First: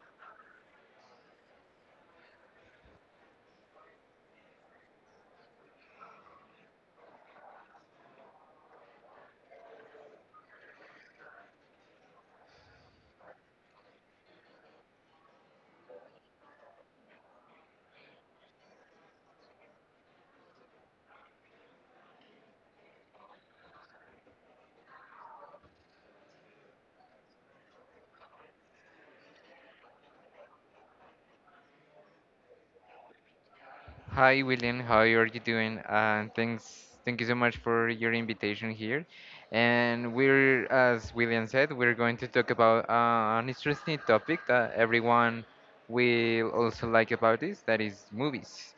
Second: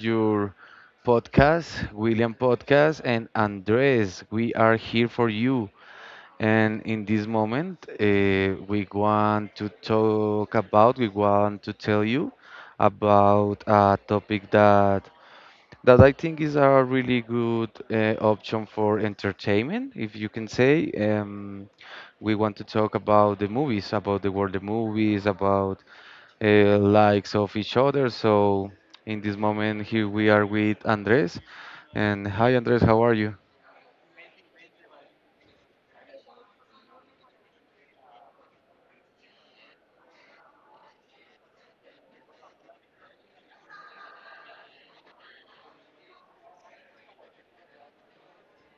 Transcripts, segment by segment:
your podcast, William Podcast, and Andres, we are here for you. And in this moment, we want to talk about, we want to tell you about a topic that I think is a really good option for entertainment, if you can say. We want to talk about the movies, about the world of movies, about likes of each other. So in this moment, here we are with Andres. And hi, Andres, how are you? Hi William, how are you doing? And thank you so much for your invitation here. And as William said, we're going to talk about an interesting topic that everyone will also like about this, that is movies.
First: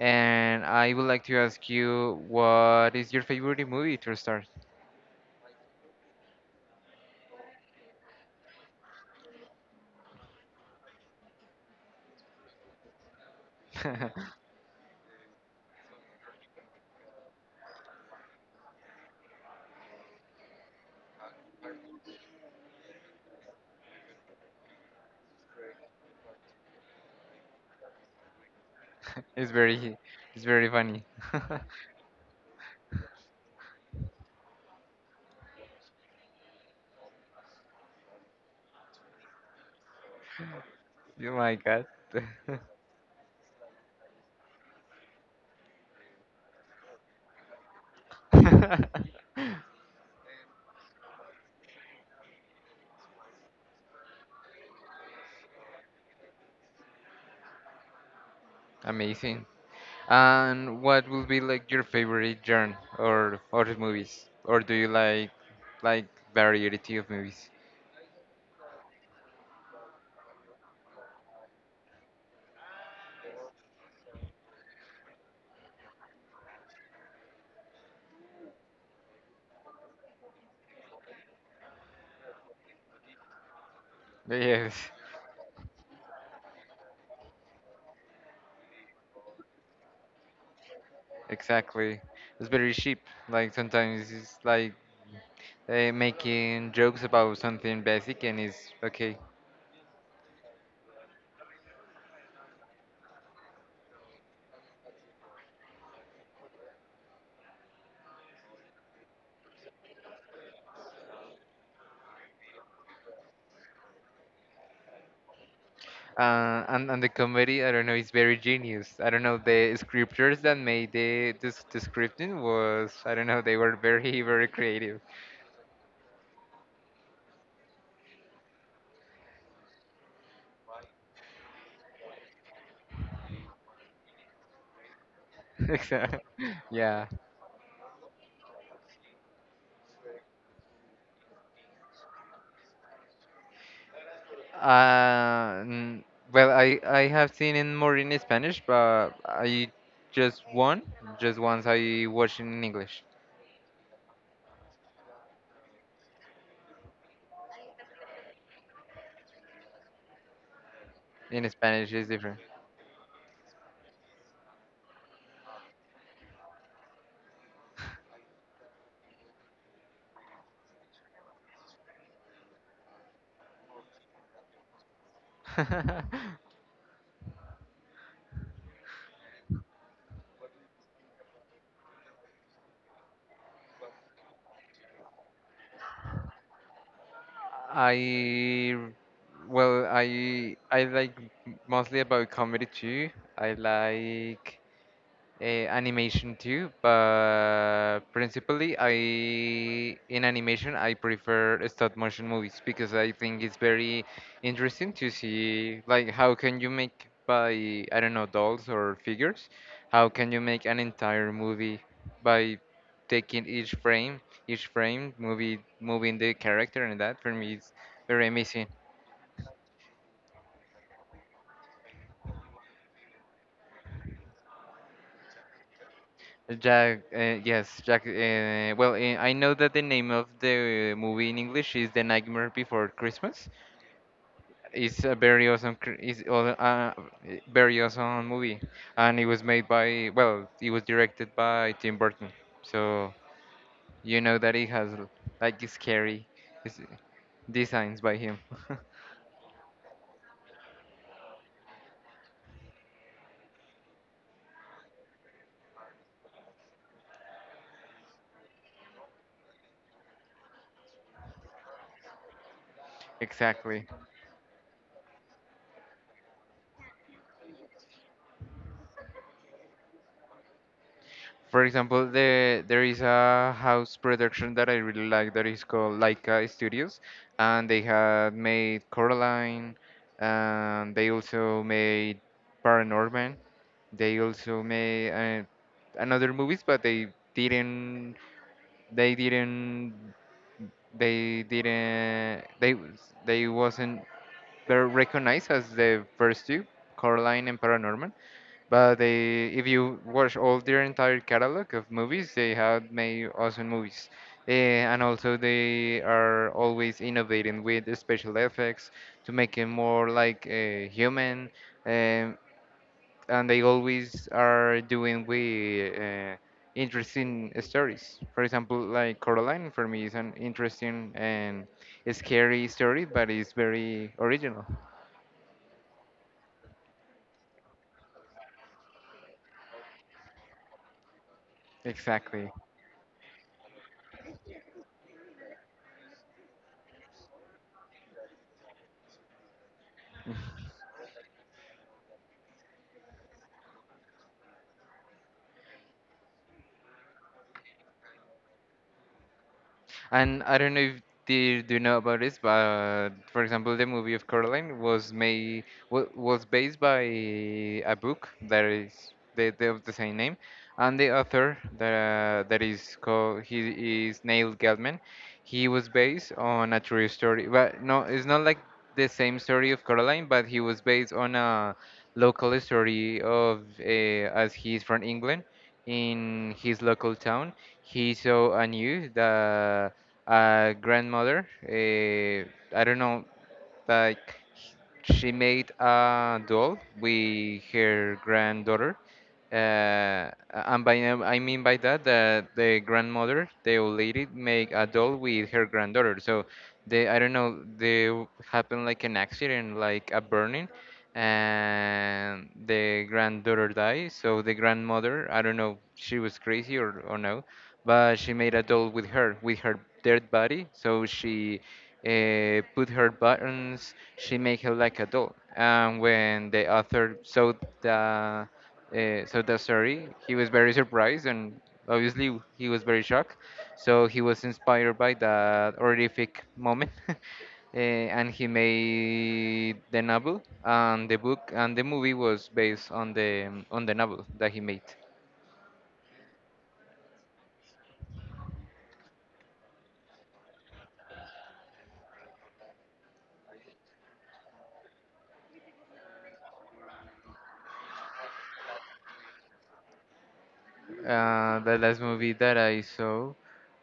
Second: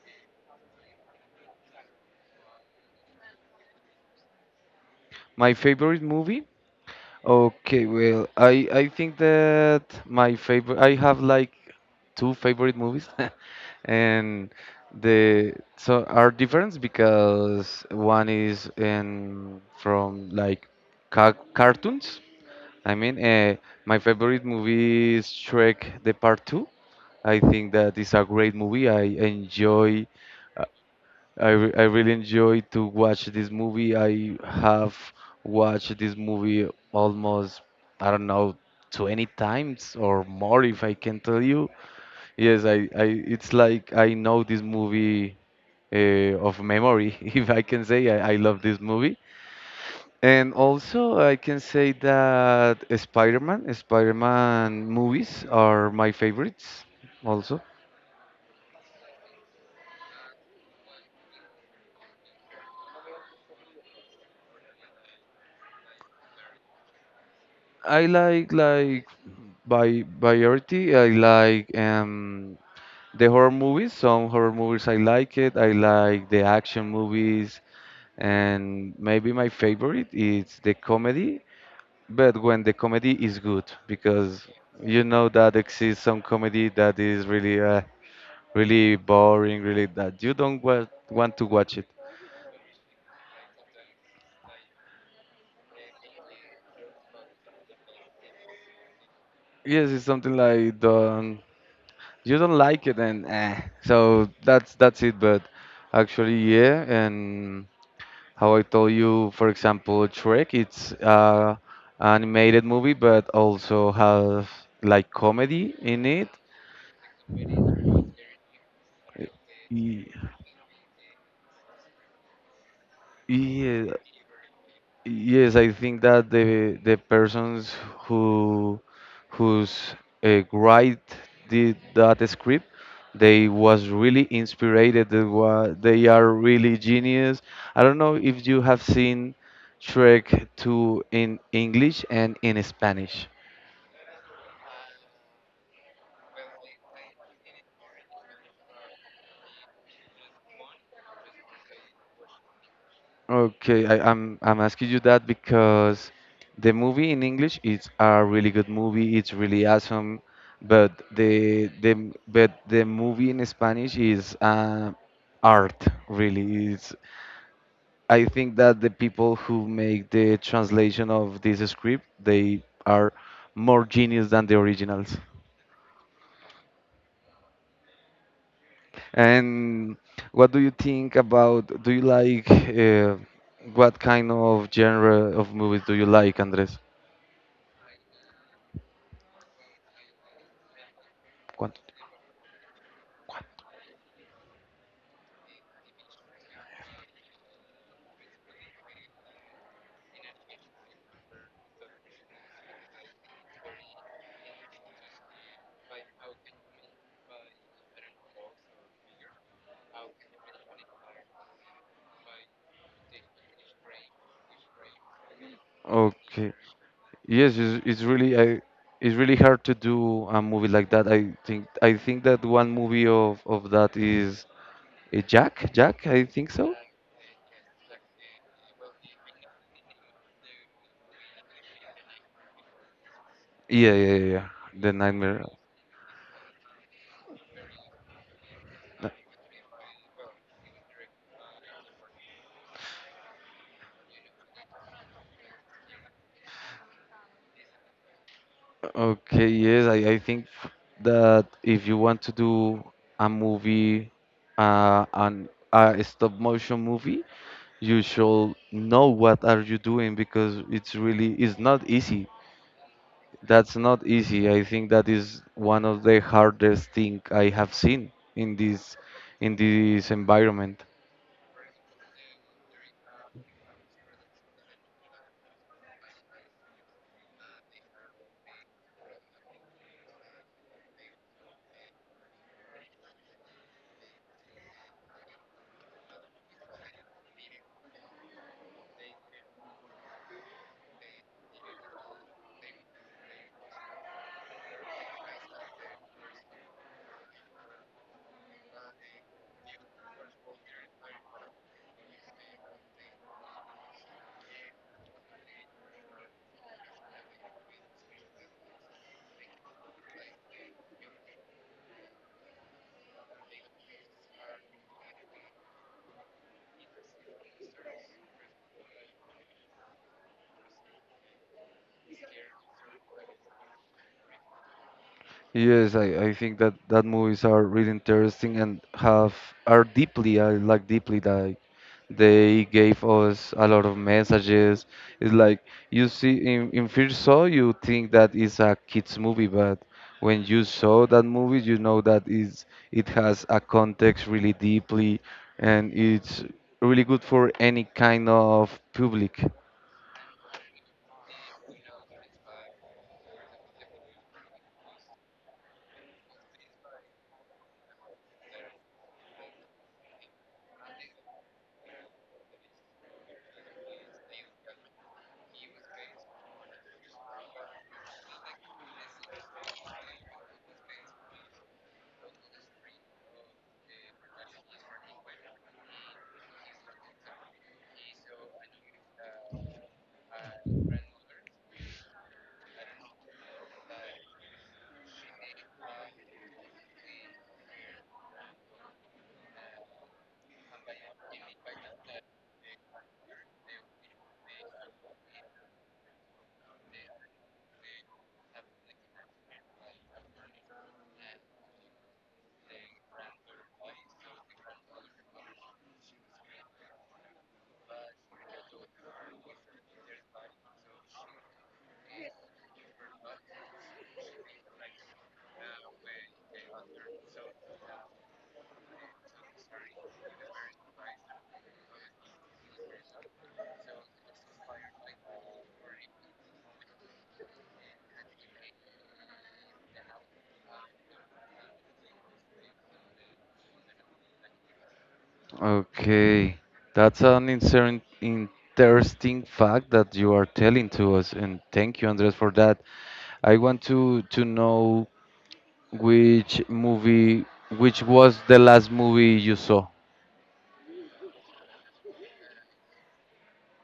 And I would like to ask you, what is your favorite movie to start? My favorite movie? Okay, well, I think that my favorite I have like two favorite movies, and the so are different because one is in from like ca cartoons. I mean, my favorite movie is Shrek the Part Two. I think that it's a great movie. I It's enjoy, very, it's uh, very funny. I really enjoy to watch this movie. I have watched this movie almost, I don't know, 20 times or more if I can Oh tell my you. God. Yes, I it's like I know this movie of memory, if I can say. I love this movie. And also, I can say that Spider-Man movies are my favorites also. Amazing. And what will be like your favorite genre or movies? Or do you like like variety of movies? I like by variety. I like the horror movies. Some horror movies I like it. I like the action movies, and maybe my favorite is the comedy. But when the comedy is good, because Yes, you know that exists some comedy that is really really boring, really that you don't want to watch it. exactly. It's very cheap. Like sometimes it's like making jokes about something basic and it's okay. Yes, it's something like the. You don't like it and so that's it, but actually, yeah, and how I told you, for example, Trek, it's animated movie but also have like comedy in it. And the comedy, I don't know, it's very genius. I don't know, the Ye- scriptures that made the scripting was, I don't know, they were yeah, very creative. yes, I think that the persons who who's write that script, they was really inspired. They Exactly. are really Yeah. genius. I don't know if you have seen Shrek 2 in English and in Spanish. Uh, n- well, I have seen it more in Spanish, but just one, just once I watched in English. Okay, I'm asking you that because the movie in English is a really good movie. It's really awesome, but In Spanish is different. The movie in Spanish is art. Really, it's. I think that the people who make the translation of this script, they are more genius than the originals. And what do you think about? Do you like? What kind of genre of movies do you like, Andres? I Well, I like Quant- mostly about comedy too. I like animation too, but principally I in animation I prefer stop motion movies because I think it's very interesting to see like how can you make by I don't know dolls or figures, how can you make an entire movie by taking each frame movie moving the Okay. character and that for me Yes, is it's very really amazing. it's really hard to do a movie like that. I think that one movie of that is a Jack. Jack, I think so. Jack. I know that the name of the movie in English is The Nightmare Before Christmas. Yeah, yeah, yeah, yeah. The It's a Nightmare. very awesome, cr- it's all- Very awesome movie, and it was made by, well, it was directed by Tim Burton. So you know that it has like scary s- designs by him. Okay. Yes, I think that if you want to do a movie, an a stop motion movie, you should know what are you doing because it's really it's not easy. That's Exactly. not easy. I think that is one of the hardest thing I have seen in this environment. For example, there is a house production that I really like that is called Laika Studios, and they had made Coraline, and they also made Paranorman. They also made another movies, but didn't. They didn't. They didn't. They wasn't. They're recognized as the first two, Coraline and Paranorman, but they, if you watch all their entire catalog of movies, they have made awesome movies. And also, they are always innovating with the special effects to make it more like human. Um, and they always are doing with interesting stories. For example, like Coraline for me is an interesting and scary story, but it's very original. Yes, I think that that movies are really interesting and have are deeply. I like deeply that Exactly. they gave us a lot of messages. It's like you see in first saw you think that is a kids movie, but when you saw that movie, you know that is it has a context really deeply, and it's really good for any kind of public. And I don't know if they do you know about this, but for example, the movie of Coraline was was based by a book that is the of the same name, and the author that that is called he is Neil Gaiman. He was based on a true story, but no, it's not like the same story of Coraline, but he was based on a local story of as he's from England in his local town, he saw a news that grandmother. I don't know. Like she made a doll with her granddaughter. And by I mean by that that the grandmother, the old lady, make a doll with her granddaughter. So I don't know, happened like an accident, like a burning, and the granddaughter died. So the grandmother, I don't know, she was crazy or no, but she made a doll with with her dead body. So she put her buttons. She made her like a doll. And when the author the saw the story, he was very surprised and obviously he was very shocked. So he was inspired by that horrific moment. Uh, and he made the novel and the book and the movie was based on the novel that he made. Okay, that's an interesting fact that you are telling to us, and thank you, Andres, for that. I want to know which movie, which was the last movie you saw. The last movie that I saw,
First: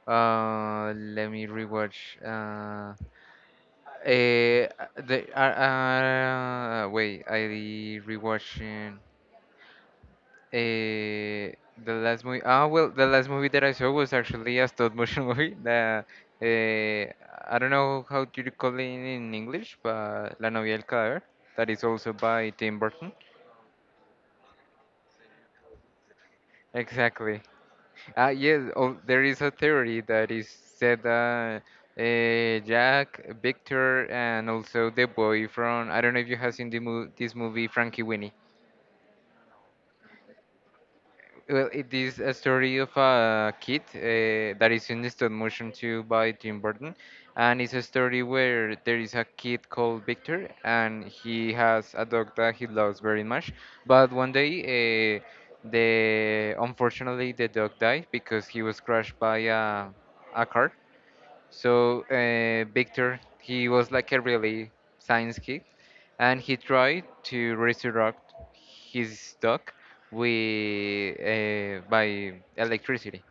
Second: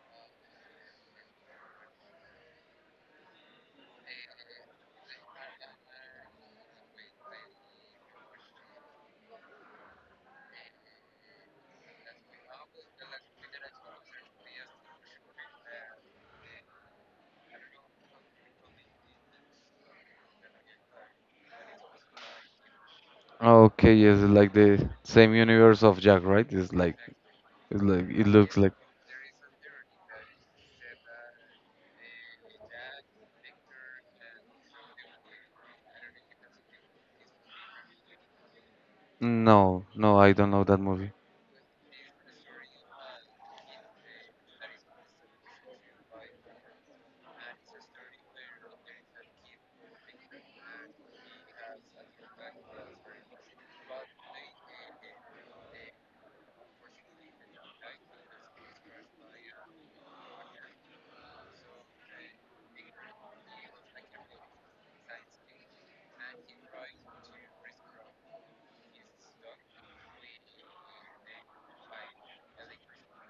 let me rewatch. Eh, the wait, I rewatching eh, the last movie. Ah, Well, the last movie that I saw was actually a stop motion movie. Eh, I don't know how do you call it in English, but La novia del cadáver. That is also by Tim Burton. Okay, yes, it's like the same universe of Jack, right? Exactly. It's like it Ah, looks yes. like. Oh, there is a theory that is said that Jack, Victor, and also the boy from I don't know if you have seen this movie Frankie Winnie. No, no, I don't know that movie. Well, it is a story of a kid that is in stop motion too by Tim Burton, and it's a story where there is a kid called Victor, and he has a dog that he loves very much. But one day, the unfortunately the dog died because he was crushed by a car, so Victor, he was like a really science kid, and he tried to resurrect his dog with by electricity.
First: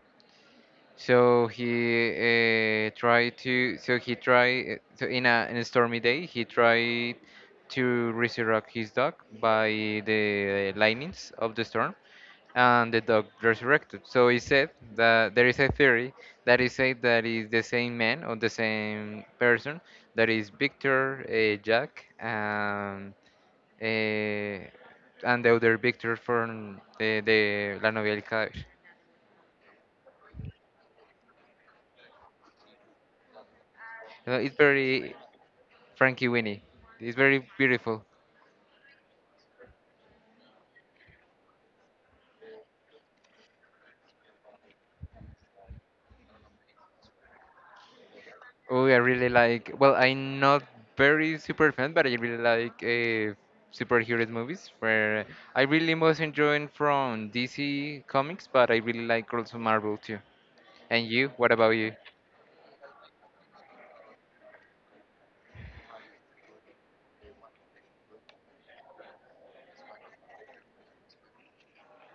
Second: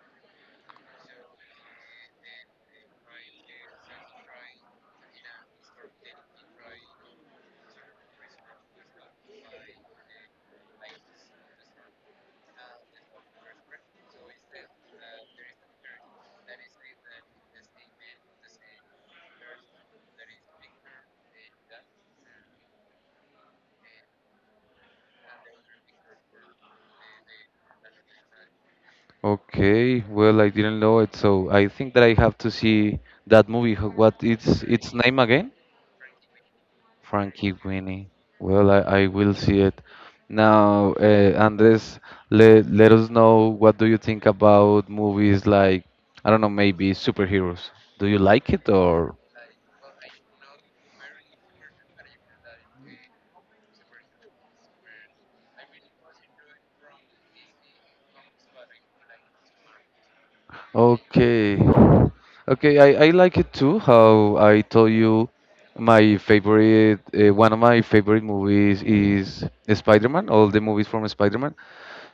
So he tried to. So he tried. So in in a stormy day, he tried to resurrect his dog by the lightnings of the storm, and the dog resurrected. So he said that there is a theory that is said that is the same man or the same person that is Victor Jack and the other Victor from the La Novia del Cadáver. Okay, well, I didn't know it, so I think that I have to see that movie. What It's it's its very name again? Frankie Winnie. It's very Frankie beautiful. Winnie. Well, I will see it. Now, Andres, let us know what do you think about movies like, I don't know, maybe superheroes. Do you like it Oh, I or? really like. Well, I'm not very super fan, but I really like superheroes movies. Where I really most enjoying from DC Comics, but I really like also Marvel too. And you? What Okay. about you? Okay, I like it too. How I told you, my favorite, one of my favorite movies is Spider-Man, all the movies from Spider-Man.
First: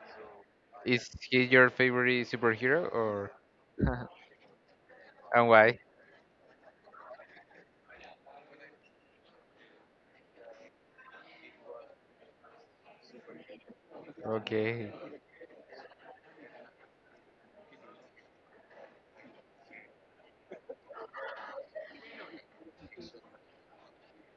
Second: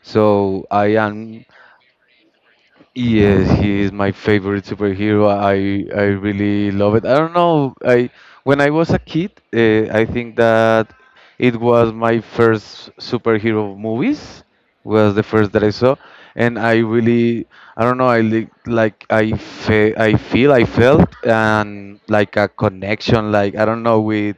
So I Is am. he your favorite superhero or Yes, he is my favorite superhero. and I why? I really love it. I don't know. I when I was a kid, I think that it was my first superhero movies, Okay. was the first that I saw, and I really I don't know. I li like I feel I felt and like a connection. Like, I don't know, with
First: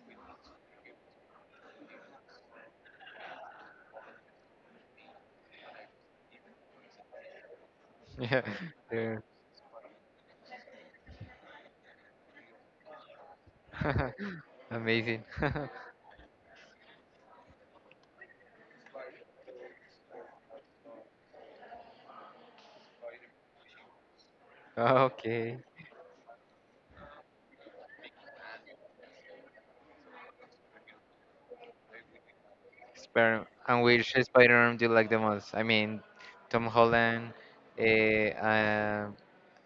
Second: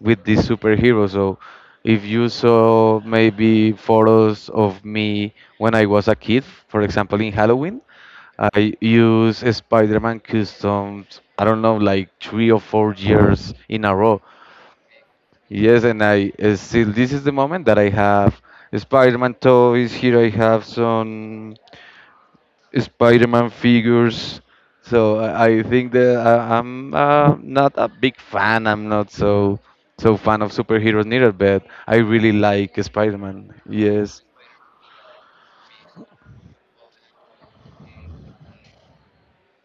this superhero. So if you saw maybe photos of me when I was a kid, for example in Halloween. Yeah. I Yeah. use Spider-Man customs, I don't know, like 3 or 4 years in a row. Amazing. Yes, and I still, this is the moment that I have Spider-Man toys. Here I have some Spider-Man figures. So Okay. I think that I'm not a big fan. I'm not so fan of superheroes neither, but I really like Spider-Man. Spider And which Yes, Spider-Man do you like the most? I mean, Tom Holland, eh, uh,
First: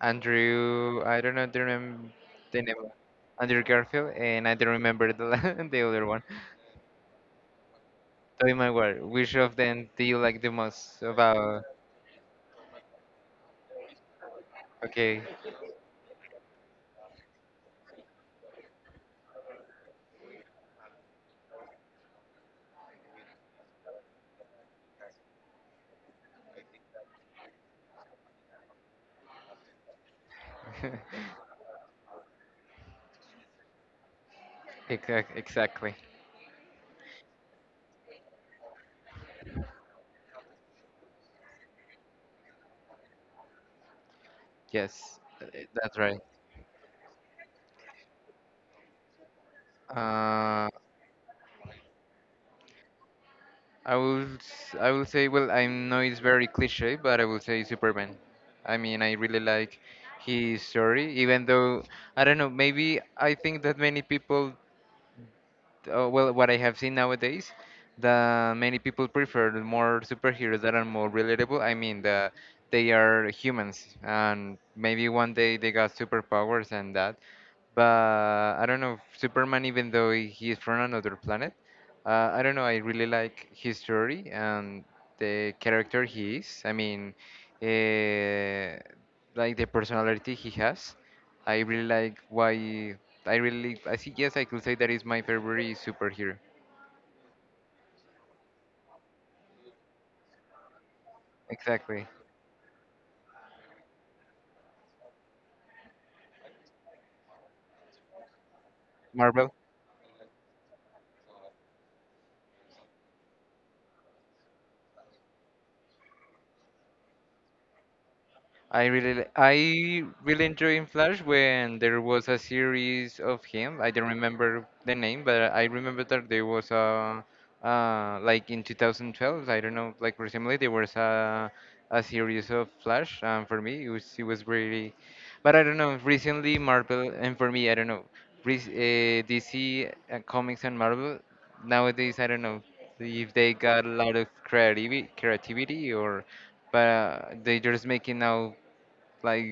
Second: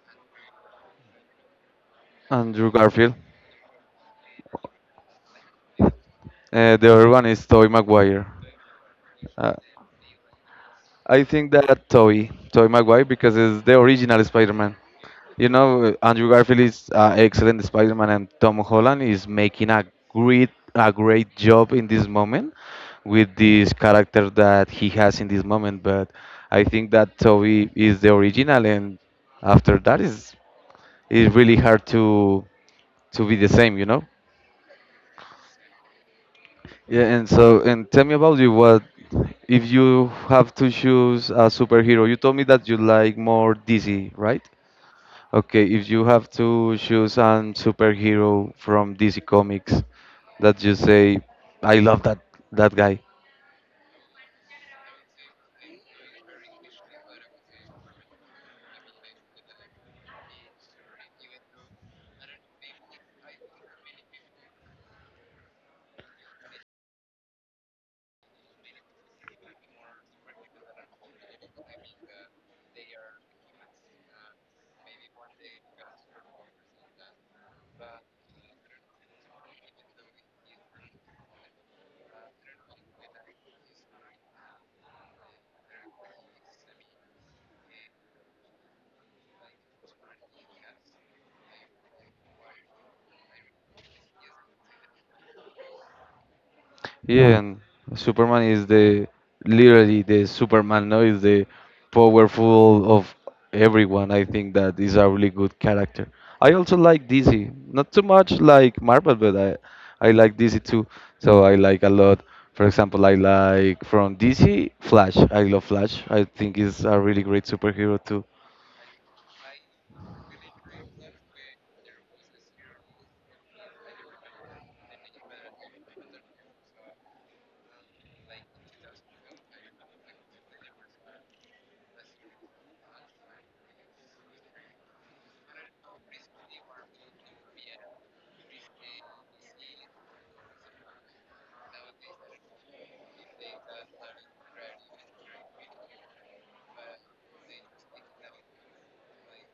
Andrew. I don't know the name. The Andrew name. Garfield. Andrew Garfield, and I don't remember the other one. The other one is Tobey Maguire. Tobey Maguire. Which Uh, of them do you like the most? I think About that Toby Maguire, because it's the original Spider-Man. okay. You know, Andrew Garfield is excellent Spider-Man, and Tom Holland is making a great job in this moment with this character that he has in this moment. But I think that Toby is the original, and after that is it's really hard to be the same, you know. Exactly. Yeah, and so and tell me about you. What if you have to choose a superhero? You told me that you like more DC, right? Yes, Okay, if that's you right. have to choose an superhero from DC Comics that Uh, you say, I love that guy. I will say, well, I know it's very cliche but I will say Superman. I mean I really like his story even though I don't know maybe I think that many people well, what I have seen nowadays, that many people prefer more superheroes that are more relatable. I mean, they are humans, and maybe one day they got superpowers and that. But I don't know, Superman, even though he is from another planet, I don't know, I really like his story and the character he is. I mean, uh, like the personality he has. I really like why I really I think yes I could say that is my favorite superhero. Yeah, and Superman is the literally the Superman, no, is the Exactly. powerful of everyone. I think that is a really good character. I also like DC, not too much like Marvel, but I Marvel I like DC too. So I like a lot. For example, I like from DC Flash. I love Flash. I think is a really great superhero too. I really enjoy in Flash when there was a series of him. I don't remember the name, but I remember that there was a like in 2012. I don't know, like recently there was a series of Flash. For me, it was really, but I don't know. Recently, Marvel and for me, I don't know. DC Comics and Marvel nowadays. I don't know if they got a lot of creativity, creativity or but they're just making now like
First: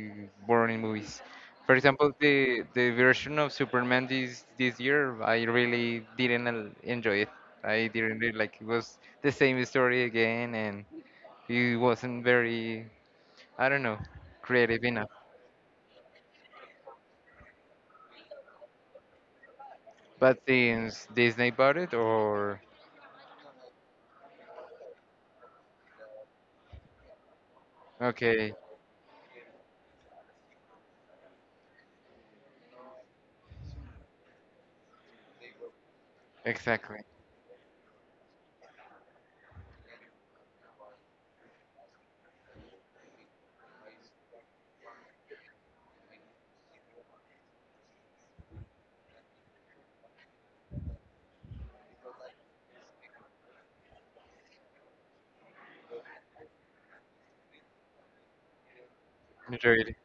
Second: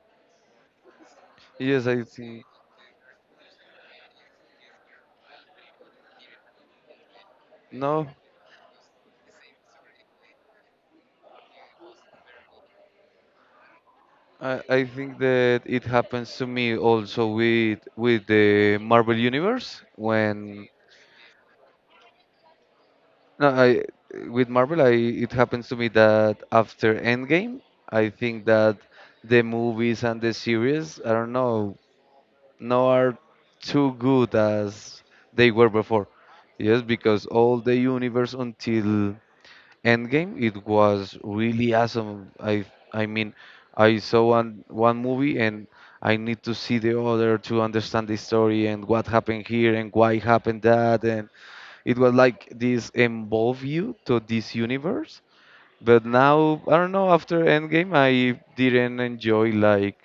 boring movies. For Yes, I example, think the version of Superman this year, I really didn't el- enjoy it. I no. didn't really like it was the same story again, and it wasn't very I don't know I creative enough. think that it happens to me also with the Marvel Universe But when since Disney bought it, or no I with Marvel I it happens to me that after Endgame I think okay, that the movies and the series I don't know now are too good as they were before. Yes, exactly, because all the universe until Endgame, it was really awesome. I mean, I saw one movie and I need to see the other to understand the story and what happened here and why happened that, and it was like this involve you to this universe. But now I don't know. After Endgame, I didn't enjoy enjoyed it.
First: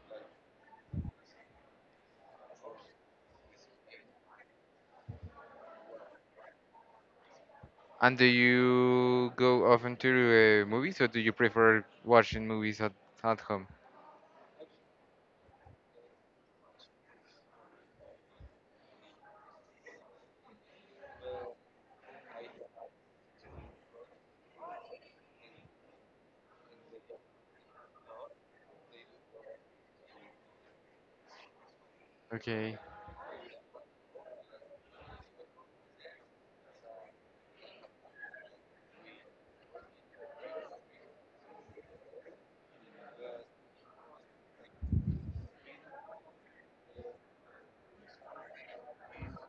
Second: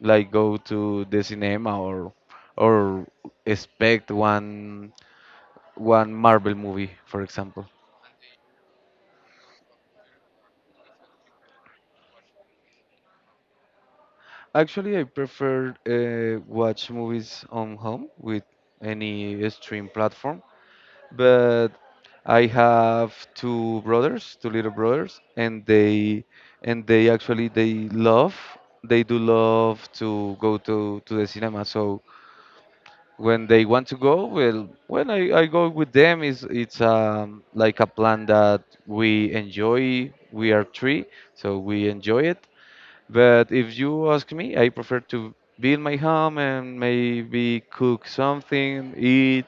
like go to the cinema or or expect one Marvel movie, for example. And do you go often to movies, or do you prefer watching movies at home? Actually, I prefer watch movies on home with any stream platform, but I have two brothers, two little brothers, and they actually they love they do love to go to the cinema. So Okay, when they want to go, well, when I go with them, is it's like a plan that we enjoy. We are three, so we enjoy it, but if you ask me, I prefer to be in my home and maybe cook something, eat,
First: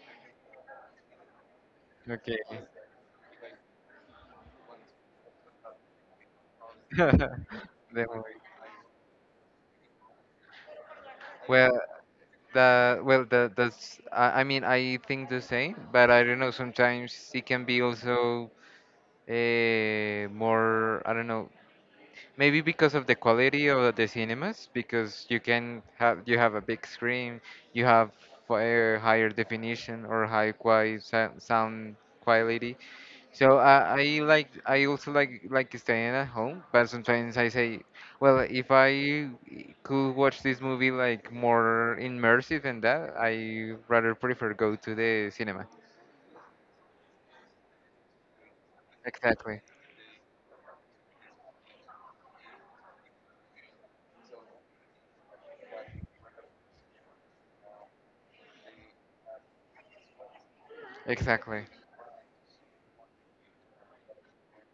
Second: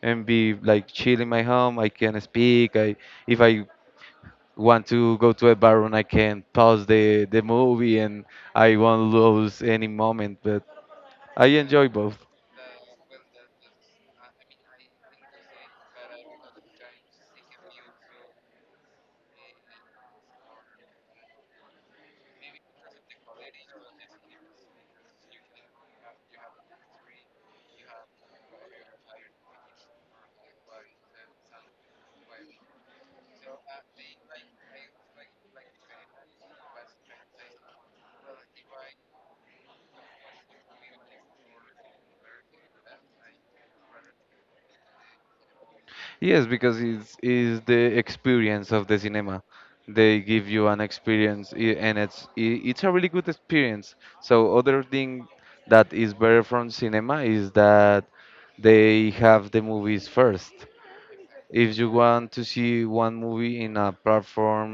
and be like chill in my home. I can okay. speak. I if I want to go to a bar and I can pause the The movie and movie. I won't lose any moment. But I Well, enjoy both. Well, the that's I mean I think the same, but I don't know. Sometimes it can be also more. I don't know. Maybe because of the quality of the cinemas, because you have a big screen, you have higher definition or high quality sound quality so I like I also like staying at home, but sometimes I say, well, if I could watch this movie like more immersive than that, I rather prefer go to the cinema. Yes, because it's is the experience of the cinema. Exactly, They give you an experience, and it's it's a really good experience. So other thing that is better from cinema is that they have the movies first. exactly. If you want to see one movie in a platform,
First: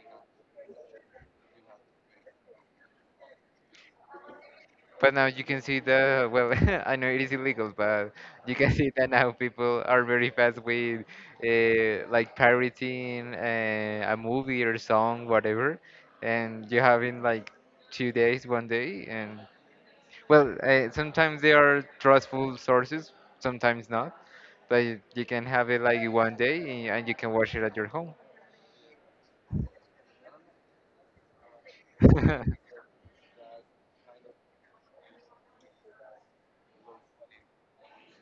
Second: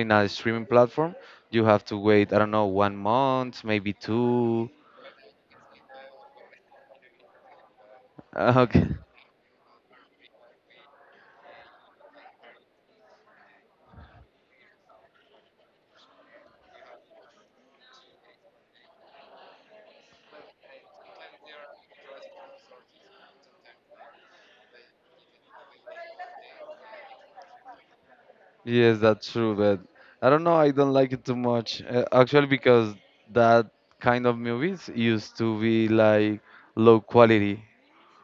in a streaming platform, you have to wait, I don't know, 1 month, maybe two. But now you can see the well, I know it is illegal, but you can Okay. see that now people are very fast with like pirating a movie or song, whatever, and you have in like 2 days, 1 day, and well, sometimes they are trustful sources, sometimes not. But you can have it like 1 day and you can watch it at your home. Yes, that's true, but I don't know. I don't like it too much. Actually, because that kind of movies used to be like low quality.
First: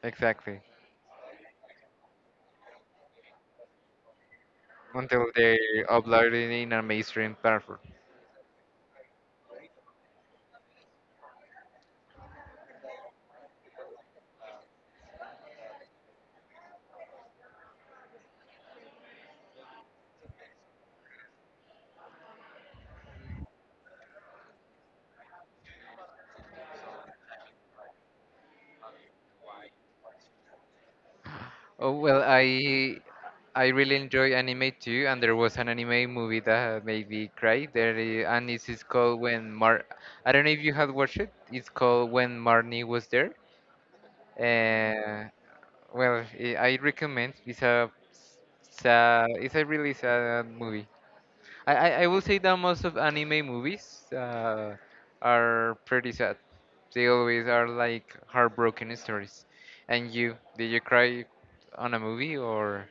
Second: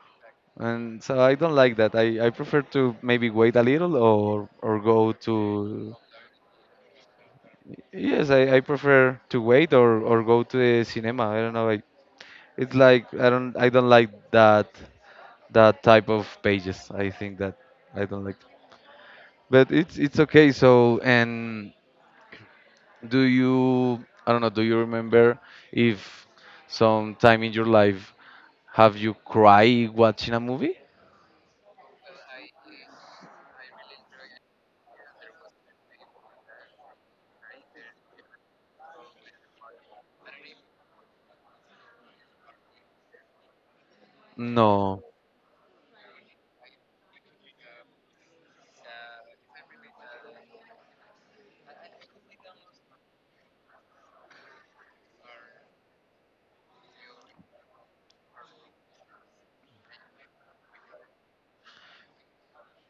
Exactly. And so I don't like that. I prefer to maybe wait a little or go Until they to. upload it in a mainstream platform. Yes, I prefer to wait or go to the cinema. I don't know. I, it's like I don't like that type of pages. I think that I don't like. But it's okay. So and do you, I don't know, do you remember if some time in your life have you cried watching a movie? Oh well, I really enjoy anime too, and there was an anime movie that made me cry. There, and it is called When Mar. I don't know if you have watched it. It's called When Marnie Was There. No. Well, I recommend. It's a really sad movie. I will say that most of anime movies are pretty sad. They always are like heartbroken stories. And you, did you cry on a movie or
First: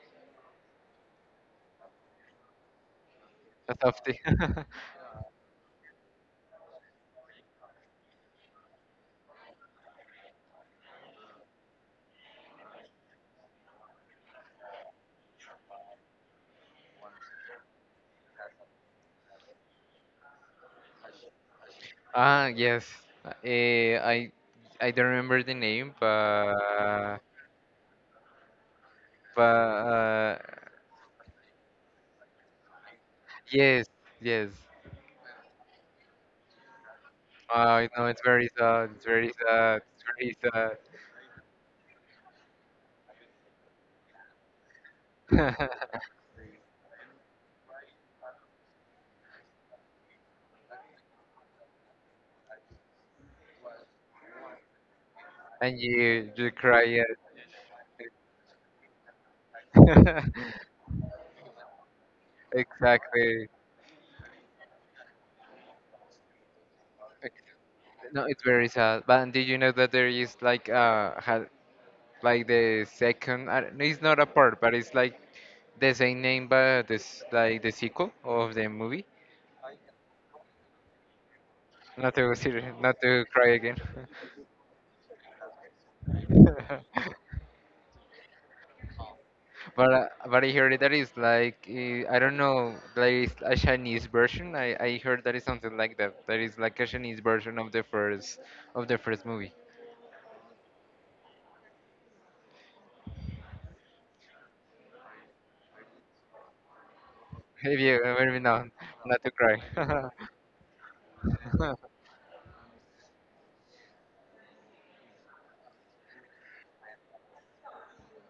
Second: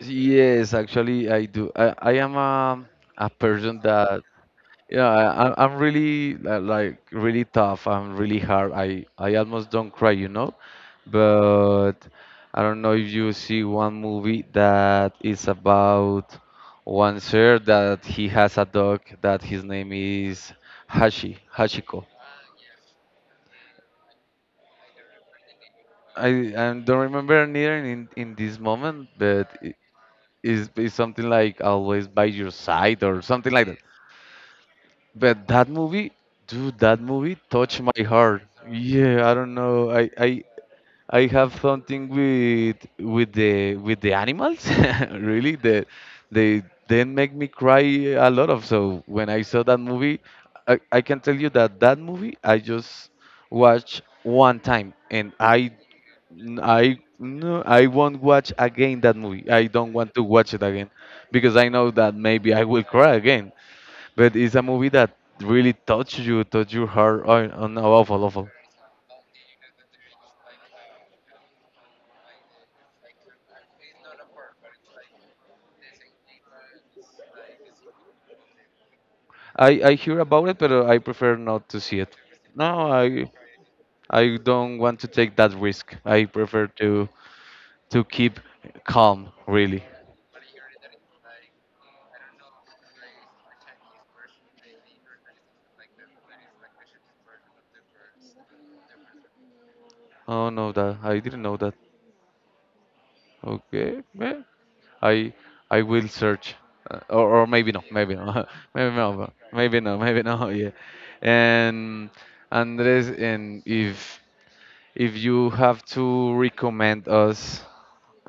Yes, actually, I am a a person soft day? that yeah I'm really like really tough. I'm really hard. I Almost don't cry, you know, but I don't know if you see one movie that is about one sir that he has a dog that his name is Hashiko. Ah, yes. Eh, I, I don't remember the name, I, but, I don't remember neither in this moment, but but it is something like always by your side or something like that. yes, yes. But that movie, dude, that movie touched Oh, my no, it's heart. very sad. It's Yeah, very I don't sad. know. It's I very I sad. I have something with the animals. And Really, that they then make me cry a lot of. So when I saw that movie, I can tell you that that movie I just watched one time, and I you cry I it. no, I won't watch again that movie. I don't want to watch it again because I know that maybe I will cry Exactly. again. But it's a movie that really touched you, touched your heart on awful, No, it's awful. very sad. But did you know that there is like ha like the second? I don't- It's not a part, but it's like the same name, but this like the sequel of the movie. I hear about it, but I prefer not to see Not it. to No, ser- not to I cry again. Don't want to take that risk. I prefer to keep calm, really. But I heard that is like I don't know, like it's a Chinese version. I heard that is something like that. That is like a Chinese version of the first movie. Oh no, that I didn't know that. Okay, well, I I will search, or Have you maybe no, ever been. Not maybe to no, cry. maybe no, maybe no. Yeah, and Andres, and if you have to recommend us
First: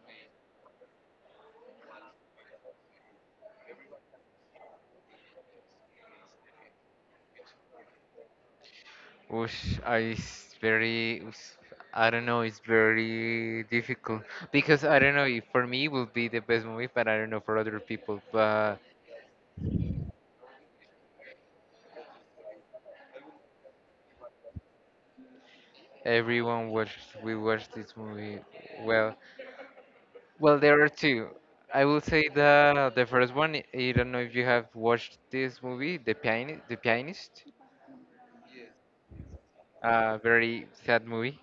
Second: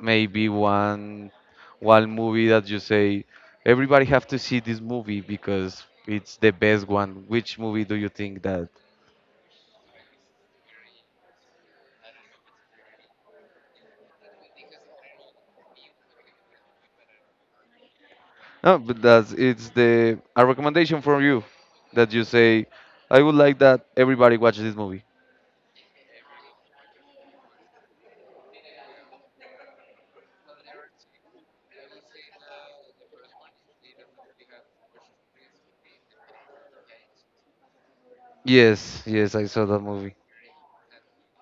maybe one one movie that you say everybody have to see this movie because it's the best one. Which movie do you think that? Whoosh, I it's very, I don't know, it's very difficult because I don't know if for me it will be the best movie, but I don't know for other people. But No, but that's it's the a recommendation from you that you say I would like that everybody watch this movie. We watched this movie. Well, well, there are two. I will say the first one. I don't know if you have watched this movie, The Pianist. The Pianist. Yes, yes, I saw that movie. Very sad movie.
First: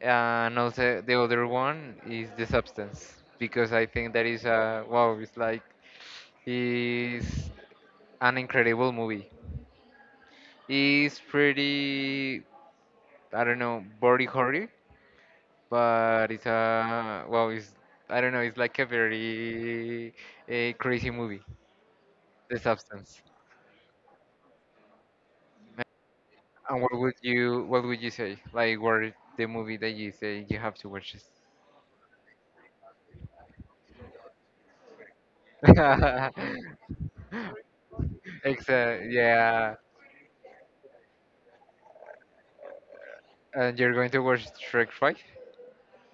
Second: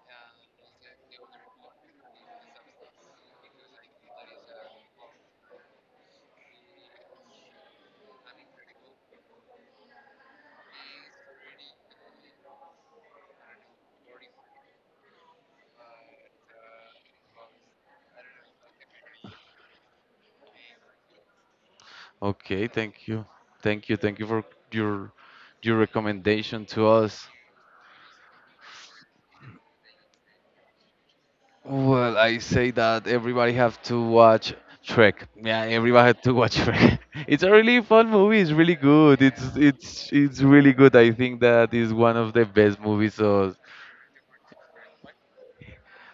And also the other one is The Substance because I think that is a wow. It's like is an incredible movie. It's pretty I don't know body horror, but it's a wow. It's I don't know. It's like a very a crazy movie. The Okay, thank Substance. you, thank you, thank you for your your recommendation And to us. What would you say? Like what the movie that you say you have to watch this? Well, I say that everybody have to watch Trek. Yeah, everybody have to watch Trek. It's a really fun movie. It's really Except, good. It's yeah. it's it's really good. I think that is one of the best movies. So And you're going to watch Shrek 5?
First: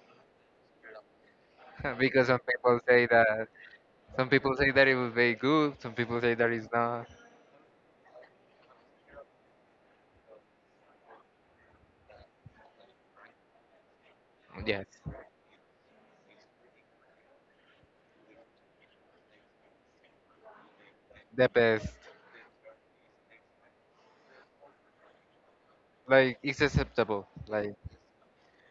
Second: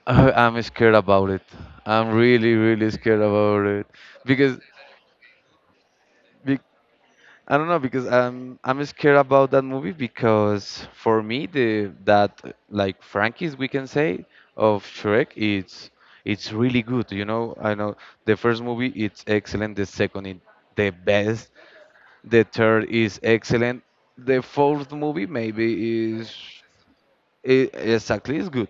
I'm scared about it. I'm Because really really scared about it some people because say that it was very good, some people say that be- it's not. I don't know because I'm scared about that movie because for me the that like Frankie's we can say of Yes, Shrek it's really good, you know. I know the first movie it's excellent, the second is the the best, best. the third is excellent, the fourth movie maybe is Like it's acceptable. I Like. exactly is good,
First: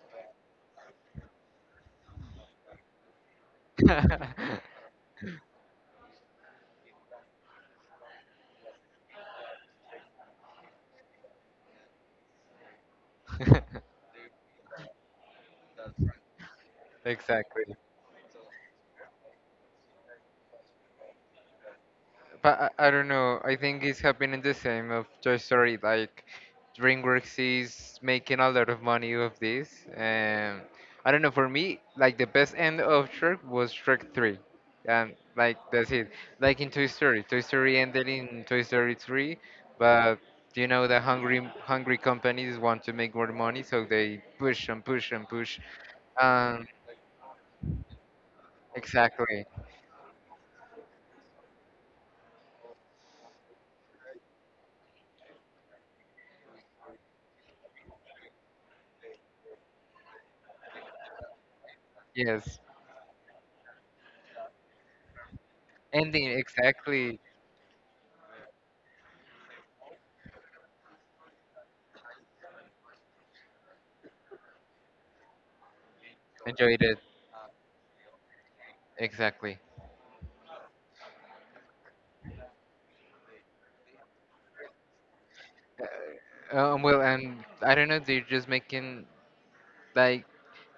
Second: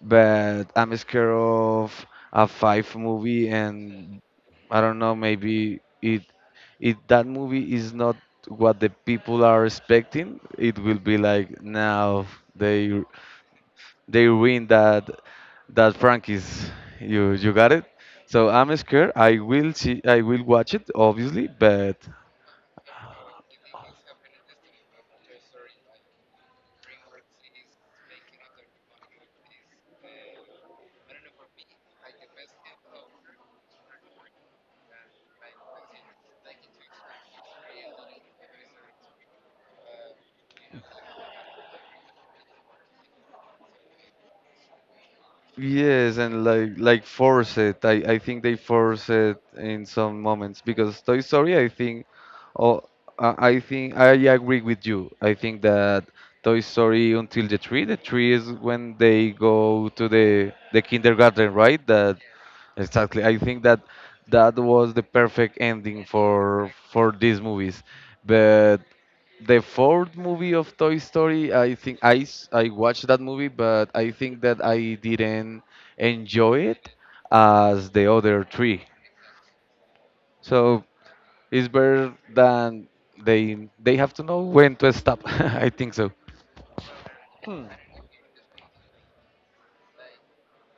but I'm scared of a five movie, and I don't know, maybe it if that movie is not what the people are expecting, it will be like now they they win that that franchise. You Exactly. got it. So I'm scared. I will see. I will watch it obviously, but But I don't know. I think it's happening the same of Toy Story. Like DreamWorks is making a lot of money of this, and I don't know. For me, like the best end of Shrek was Shrek Three, and like that's it. Like in Toy Story, Toy Story ended in Toy Story Three, but you know the hungry hungry companies want to make more money, so they push and push and push. yes, and Um, like force it. I think they force it exactly. in some moments because Toy Story, I think, oh, I think I agree with you. I think that Toy Story until the tree is when they go to the kindergarten, right? That Yes, exactly. I think that that was the perfect ending ending for exactly. these movies, but the fourth movie of Toy Story, I think I watched that movie, but I think that I didn't enjoy Enjoyed it it as the other three. exactly. So it's better than they have to know when to stop. I think so. Well, and Hmm. I don't know, they're just making like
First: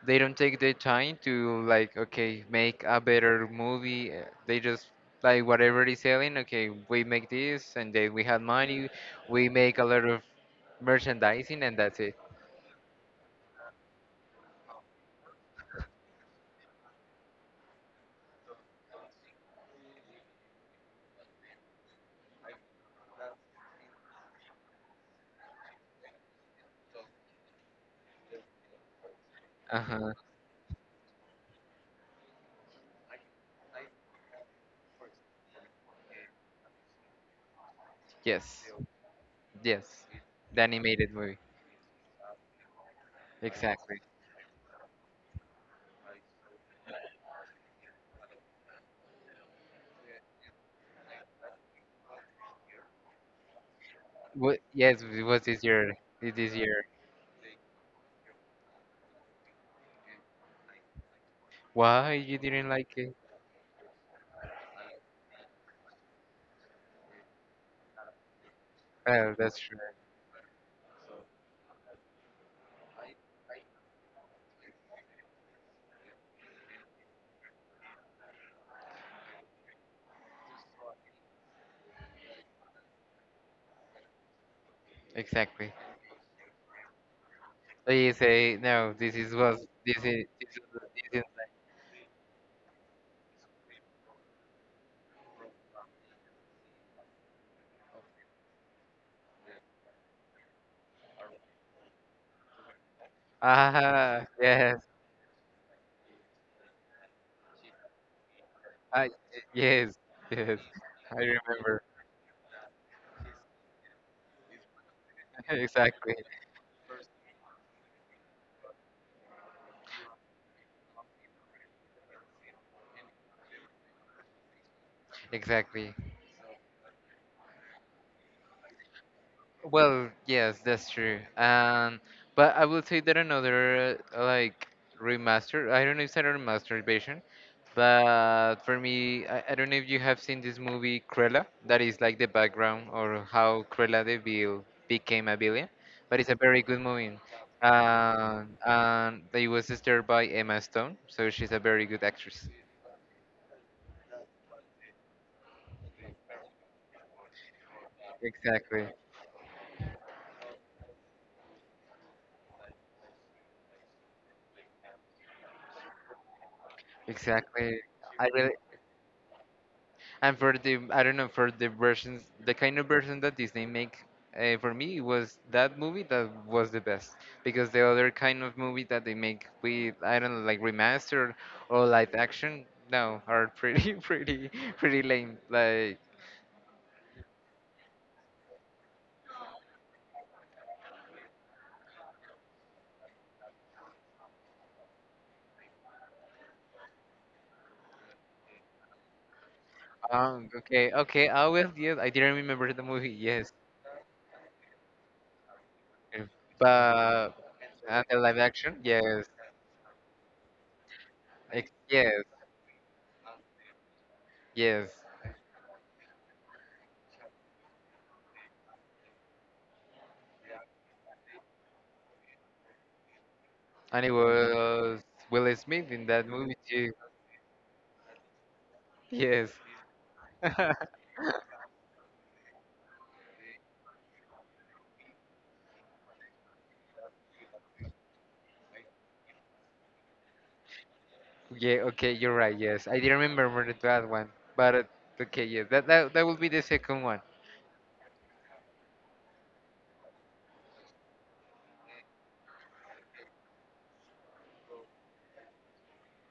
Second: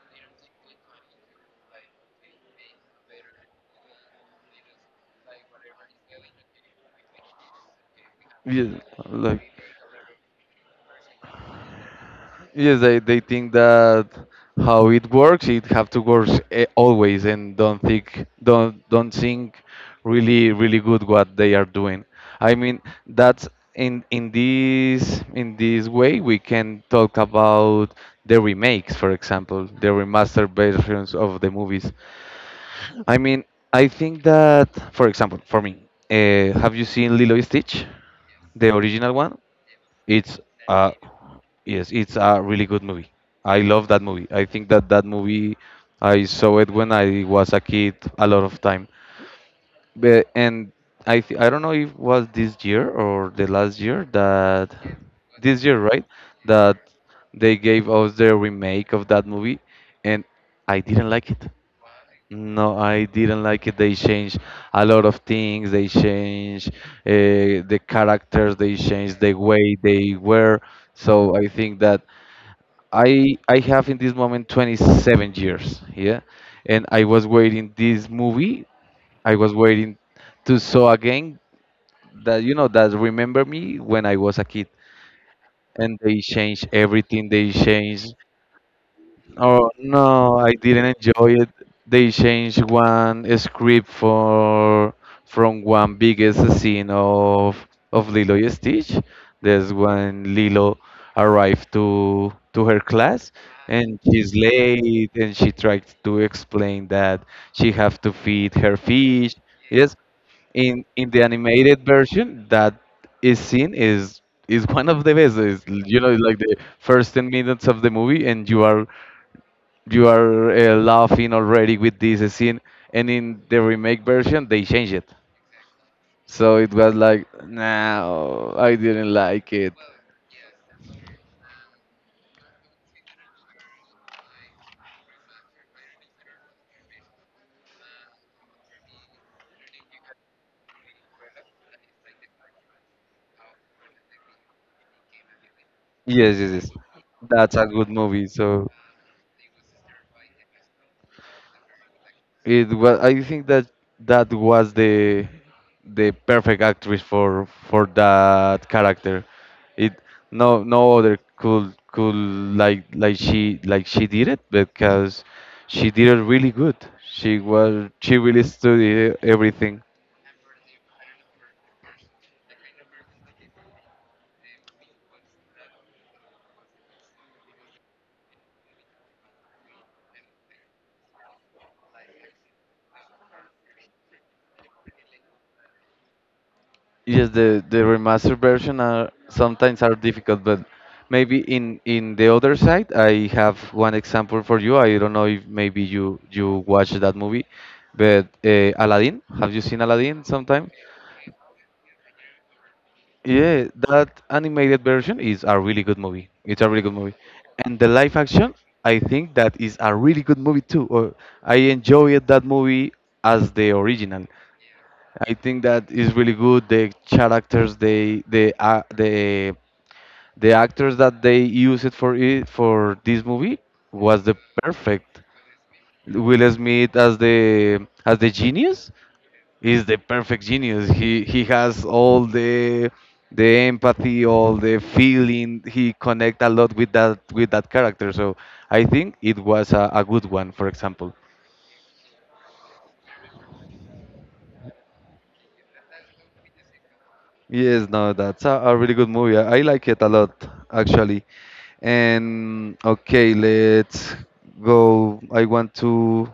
they don't take the time to like okay make a better movie. They just like whatever is selling. Okay, we make this, and then we have Yeah, money. like. We make a lot of merchandising, and that's it. Yes, they think that how it works, it have to work always, and don't think don't think really really good what they are doing. I mean that's in this in this way we can talk about the remakes, for example, Uh the huh. remastered versions of the movies. I mean, I think that, for example, for me, have you seen Lilo and Stitch, Yes. the original one? Yes. It's The uh, animated movie. yes, it's a really good movie. I love Exactly. that movie. I think that that movie, I saw it when I was a kid a lot of time. But, and I don't know if was this year or the last year What? that Yes, it was this this year, year. right? It This That year. they gave us the remake of that movie, and I didn't like it. Why you didn't No, like I it? didn't like it. They changed a lot of things. They changed the characters. They changed the Well, that's way true. they were. So I think that I have in this moment 27 years, yeah, and I was waiting this movie. I was waiting to saw again that you know that remember me when I was a kid. Exactly. And they changed everything. They So you changed say, no, this is was oh this is no, this I is, didn't this is enjoy it. They changed one script for from one biggest scene of Lilo and Stitch. There's when Lilo arrived to her class and ah, she's yes. late and she tried to explain that she have to feed her I fish. Yes, Yes, yes, in I the remember. animated version that is seen is one of the best. It's, you know, Exactly, like the first 10 minutes of the movie and you are laughing already with this scene and in the remake version they changed it exactly. so it was like no I didn't like it, Well, yes, that's true. But I will say that another like remaster. I don't know if it's a remastered version, but for me, I don't know if you have seen this movie Cruella. That is like the background or how Cruella de Vil became a villain. But it's a yes, yes, very yes. good movie. That's a good movie, so And they was starred by Emma Stone, so she's a very good actress. it was I think that that was the perfect actress for that Exactly, character. It no no other could like she did it because she did it really good. She exactly. was she I really really, studied everything. and for the I don't know for the versions, the kind of version that Disney make for me it was that movie that was the best because the other kind of movie that they make with I don't know like remastered or live action no are pretty pretty lame like. Yes, the remastered version are sometimes are difficult, but maybe in the other side, I have one example for you. I don't know if maybe you you watched that movie, but Aladdin. Have you seen Aladdin sometime? Okay, okay, I will. Yes, I didn't remember the movie. Yes. Yeah, that animated version is a really good eh, movie. It's a really good movie, but and the and live the live action, action, I yes. think that is a really good movie too. Or I Yes, enjoyed that movie as the original. yes, I think that is really good. The characters, they, the actors that they used it for it for this movie and it was the was perfect. Will Smith in that Will movie too. Smith as the genius Yes. is the perfect genius. He has all the empathy, all the feeling. He connect a lot with that character. So I think it was a good one. For example. Yeah, okay, you're right. Yes, I didn't remember that one, but okay, yeah, that will be the second one. Yes, no, that's a really good movie. I like it a lot, actually. And okay, let's go. I want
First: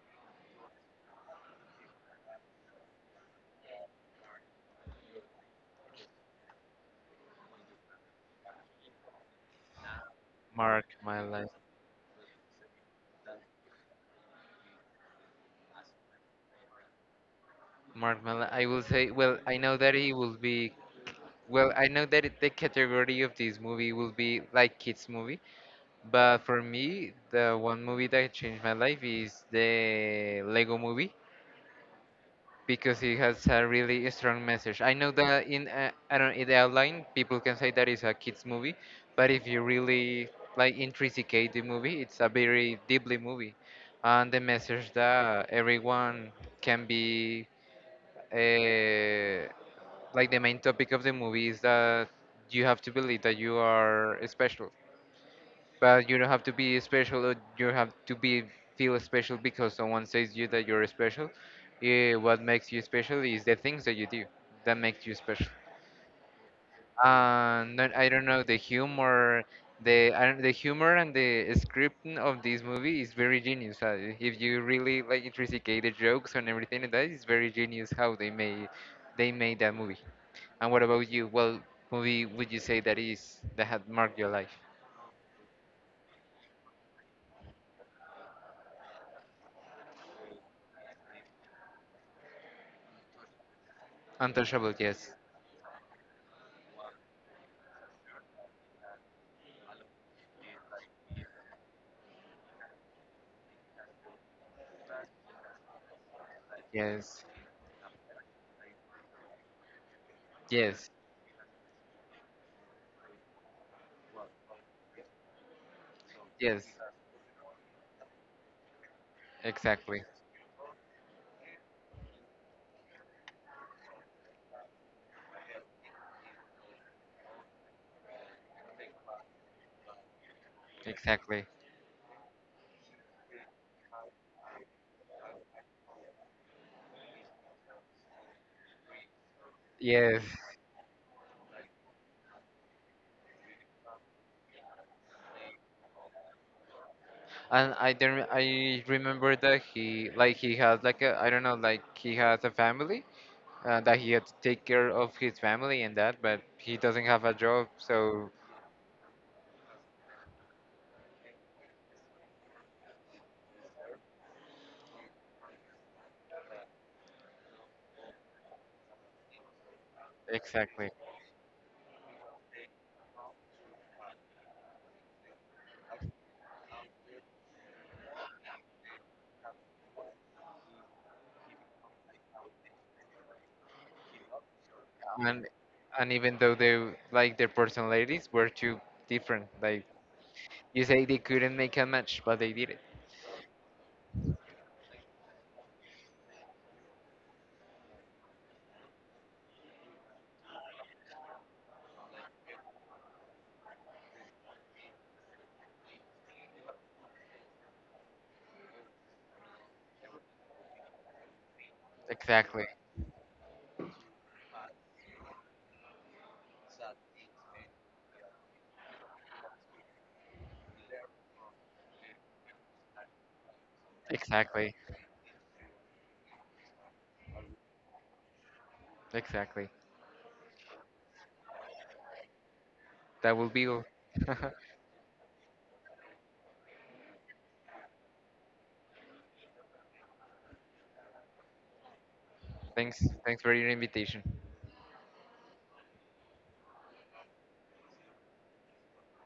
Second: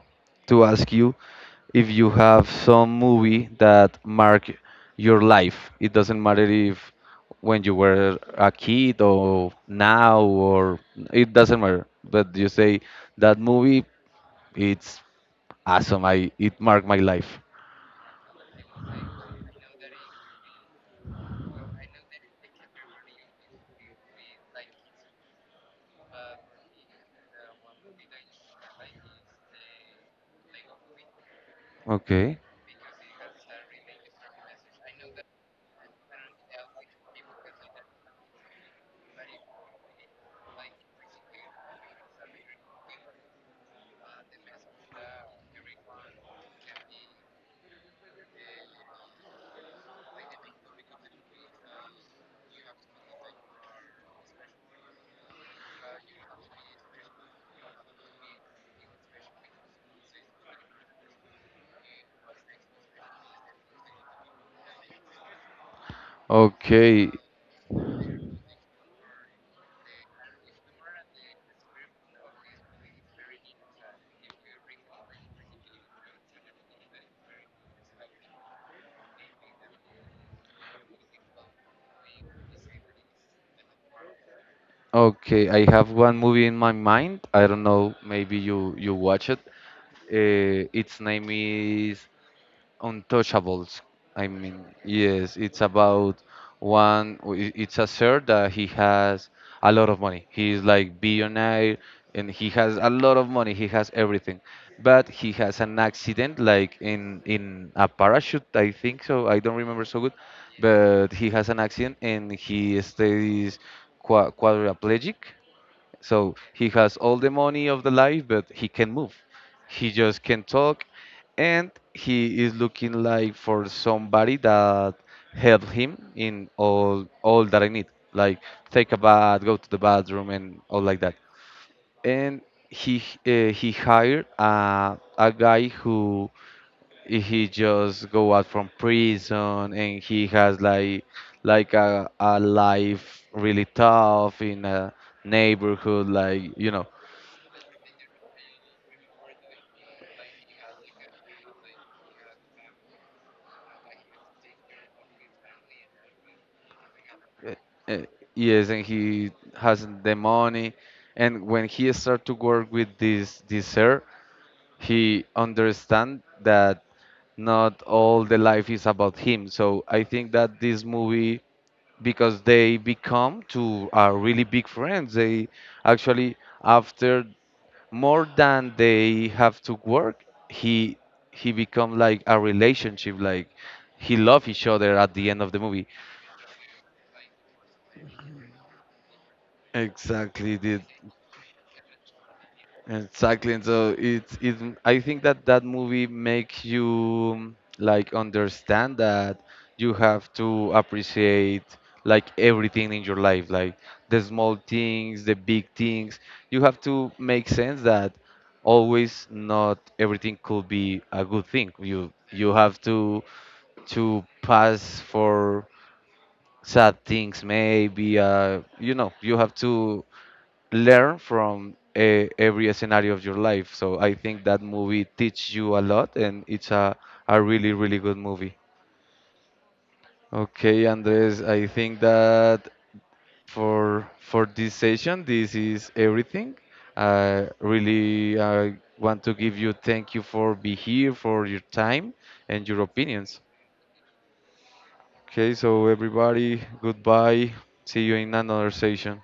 to ask you if you have some movie that mark your life. It doesn't matter if when you were a kid or now or Mark my it life, doesn't matter. But you say that movie, it's awesome. I it marked my life. mark my life. I will say, well, I know that it will be, well, I know that it, the category of this movie will be like kids movie, but for me, the one movie that changed my life is The Lego Movie, Okay. because it has a really strong message. I know that in I don't know, in the outline people can say that it's a kids movie, but if you really like intricate the movie, it's a very deeply movie, and the message that everyone can be uh, like the main topic of the movie is that you have to believe that you are special but you don't have to be special. Or you have to be feel special because someone says you that you're special. What makes you special is the things that you do that makes you special. Okay. And then, I don't know the humor, the I don't, the humor and the scripting of this movie is very genius. If you really like intricate the jokes and everything like that, it's very genius how they made that movie. And what about you? Well, movie would you say that is that had marked your life? Okay, I have one movie in my mind. I don't know, maybe you you watch it. Its name is Untouchables. I mean, Untouchable, yes, yes, it's about It's a sir that he has a lot of money. He's like billionaire, and he has a lot of money. He has everything, but he has an accident, like yes. in a parachute, I think so. I don't remember so good, Yes, but he has an accident and he stays quadriplegic so yes, he has all the money of the life, but he can move. He exactly, just can talk, and he is looking like for somebody that help him in all that I need, like take a bath, go to the bathroom, and all like that. exactly. And he hired a guy who he just go out from prison, and Yes, he has like a life really tough in a neighborhood like you know and I don't. I remember that he like he has like a I don't know like he has a family that he had to take care of his family and that, but he doesn't have a Uh, job. uh, So yes, and he hasn't the money. And when he start to work with this this sir, he understand that not all the life is about him. So I think that this exactly, movie, because they become two are really big friends. They actually after more than they have to work, he he become like a relationship. Like he love each other at the end and of the movie. and even though they like their personalities were too different, like Exactly, you dude. say they couldn't make a match, but they did it. Exactly, and so it's it. I think that that movie makes you like understand that you have to appreciate like everything in your life, like the small things, the big things. You have to make sense that always not everything could be a good thing. You Exactly, have to pass for sad things, maybe. You know, you have to learn from every scenario of your life. So I think that exactly, movie teaches you a lot, and it's a really really good movie. exactly. Okay, Andres, I think that That will be all. For this session, this is everything. I really want to give you thank you for be here, for your time and your Thanks opinions. for your invitation. Okay, so everybody, goodbye. See you in another session.